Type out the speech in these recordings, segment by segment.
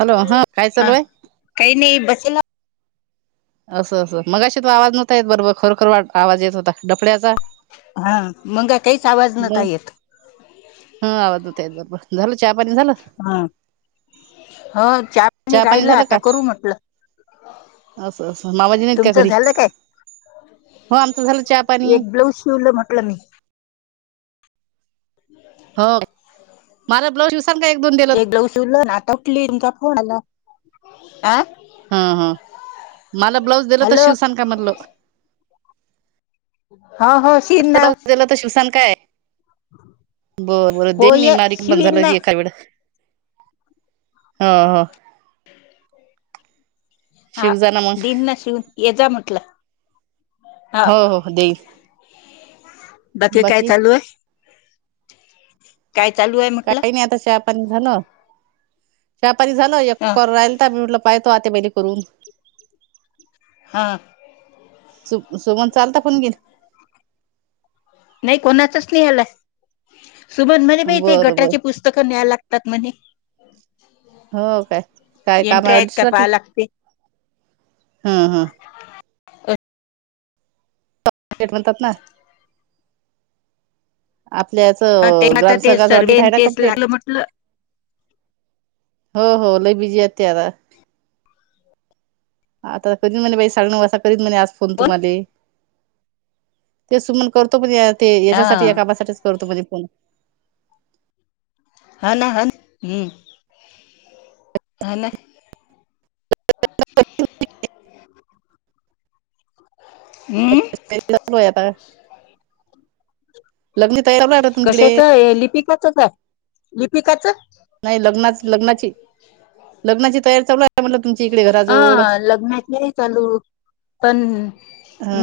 Hello हा काय चालूय! काही नाही बसेला. असं असं मग अे तो आवाज नव्हता. येत बरोबर खरोखर वा आवाज येत होता डफळ्याचा हा मंग काहीच आवाज नव्हता मग येत हा आतय बरोबर झालं चहा पाणी झालं हम ह चहापाणी चहा पाणी राहिला झालं आता का करू म्हटलं असं असं मामाजी नाहीत. काय तुमचं घरी झालं काय हो आमचं झालं चहा पाणी एक ब्लाऊज शिवलं म्हटलं मी हो मला ब्लाऊज का एक दोन दिलं एक ब्लाउज शिवलं ना आता उठली तुमच्या फोनला अ हा हा मला ब्लाउज दिला तर हॅलो शिवशान म्हटलं हा हो शिन स ना गेलं तर शिवसान काय! बर बरं हो देन मी ये मारीक पण शिवीन झाला ना की एका वेळ हो हो हा शिवजा ना मग दिन न शिवून येचा म्हटलं. हा हो हो देईन बाकी काय चालू आहे. ह काय चालू आहे. काही नाही आता चहापाणी झालं चहापानी झाल एक हा कॉल राहिली पाहतो आत्याबाईला पहिले करून हा सु सोमन चालता पण गे नाही कोणाचच नि हला सुमन म्हणे बा ते बरं बर गटाची पुस्तकं न्यायला लागतात म्हणे हो काय, काय काम एंट्री आहे आहेत का पाहा अवडीसाठीजाती लागते [unintelligible] हम हम. थेट म्हणतात ना आपल्या ह ते याचं आता ते ग्रामसंघाचं सर्वे ऑडिट आहे ना तेच कम्प्लीट लागल म्हटलं. हो हो लय बीजी हाय ती आता. आता कीन म्हणे साग वा [unintelligible] कीत म्ह फोन कोण तुम्हाले, ते सुमन करतो पण हा याच्यासाठी या कामासाठी करतो म्हणजे फोण. हा ना ह हम्म. ह ना. हम्म. मरी होया त [unintelligible] लग्न तयारी चालू आहे का तुमच्याकडे कशाच लिपिकाच का? लिपिकाचं? नाही लग्नाच लग्नाची लग्नाची तयारी चालू आहे. म्हणलं तुमच्या इकडे घरात आ लग्नात आहेना चालू, पण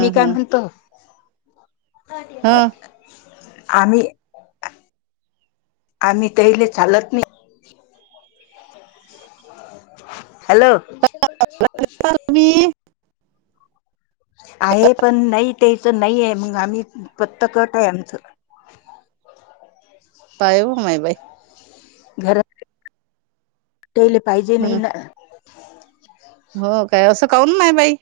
मी काय हं म्हणतो, आ हं आम्ही आम्ही त्याईले चालत नाही. हॅलो? वी. आहे पण नाही त्यायच नाहीये, मग आम्ही पत्ता कट आहे आमचं. पायो माय बाई. घरात तेले पाहिजे नाही ना. होका असं काऊनमाय बाई?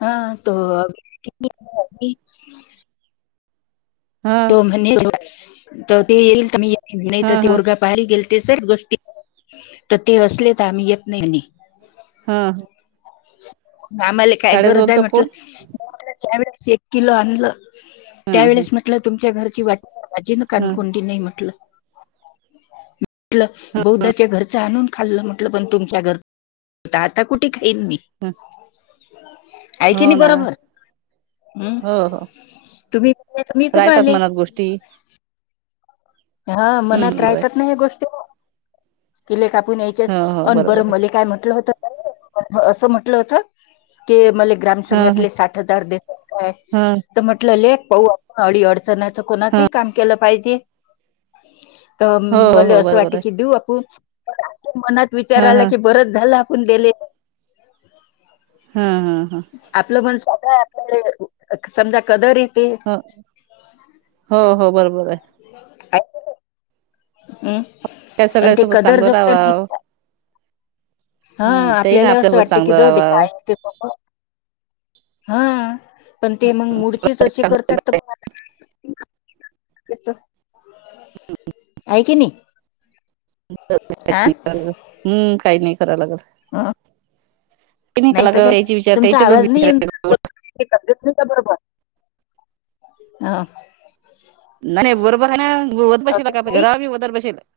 हा तो [unintelligible] अती. हं तो म्हणे, तो येइल ते येईल, मी येई नाही तर हं ते हं पोरगा बाहेर गेल ते सर गोष्टी तर ते असले तर आम्ही येत नाही म्हणे. हा. आम्हाले काय गरज आहे शाळेजवळचा म्हटलं. कोण ज्या वेळेस एक किलो आणलं, त्यावेेळेस म्हटलं तुमच्या घरची वाट आजीन हं काणकोंडी नाही म्हटलं. म्हटलं बौद्धाच्या घरचं आणून खाल्लं म्हटलं, पण तुमच्या घर आता आता कुठ खाईन मि. हम. आहे कि नाही बरोबर? हम्, तुम्ही मी रायतात तुम्हाले मनात गोष्टी. हा मनात हम्म बर रायतात ना ह्या गोष्टी, किले कापून हो [unintelligible] हो अन बर बरोबर आहे मले काय म्हटलं होत? असं म्हंटलं होत. के मले हं ग्रामसंघातले, साठ हजार देत ये काय, हं तर म्हटलं लेक पाऊ. अडी अडचनाच कोणाचइ काम केलं पाहिजे. तर हो मले हो असं बरोबर वाटे आहे की देऊ आपून, मनात विचार हं आला हं की बरच झालं आपण देले. हं हं हं. आपलं मन [unintelligible] स्वत आपल्या समजा कदरिते. हो हो हो बरोबर आहे. हम् त्या [unintelligible] प ते सगळ्यासोबत कदर चांगलं राहावाव जगत. हं तेही ना आपल्याला असं आपल्यासोबत वाटत की, चांगलं जाऊ दे राहावाव काय हं पण ते मग मुरचीच अशी करतात, [unintelligible] तरघ आता [unintelligible] ऐ कि नाही? आ [unintelligible] कराग हम्, काही नाही कराव लागत. अं, काही नाही करावं तर लागत काय? त्याची विचार तुमचा त्याच्या जवळ आवाज नाही येऊन विचारायचं तब्येत नाही का बरोबर हा. न नाही बरोबर आहे ओत बसला अजून का काही? घराम ओदर बसला.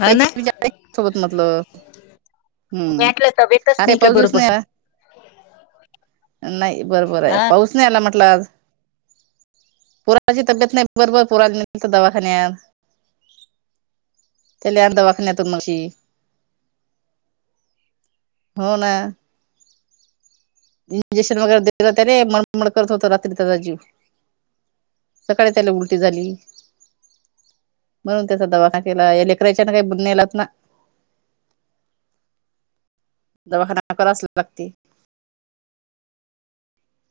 हा ना त्याची विचार सोबत म्हटलं. हम्म मीटलं तवेतच अरे नाही का पाऊस दिवस बरोबर. नाही नाही बरोबर आहे हा पाऊस नाही आला म्हटलं आज पुराची तब्येत नाही बरोबर पुरा तर दवाखान्यात. चल्या आ दवाखण्या तुमशी हो ना. इंजेक्शन वगैरे त्या रे मणमण करत होतो रात्री त्याचा जीव सकाळी त्याला उलटी झाली. म्हणून त्याचा दवाखान केला लेकरायच्या काही बुनलाच ना दवाखाना करावा असला लागते.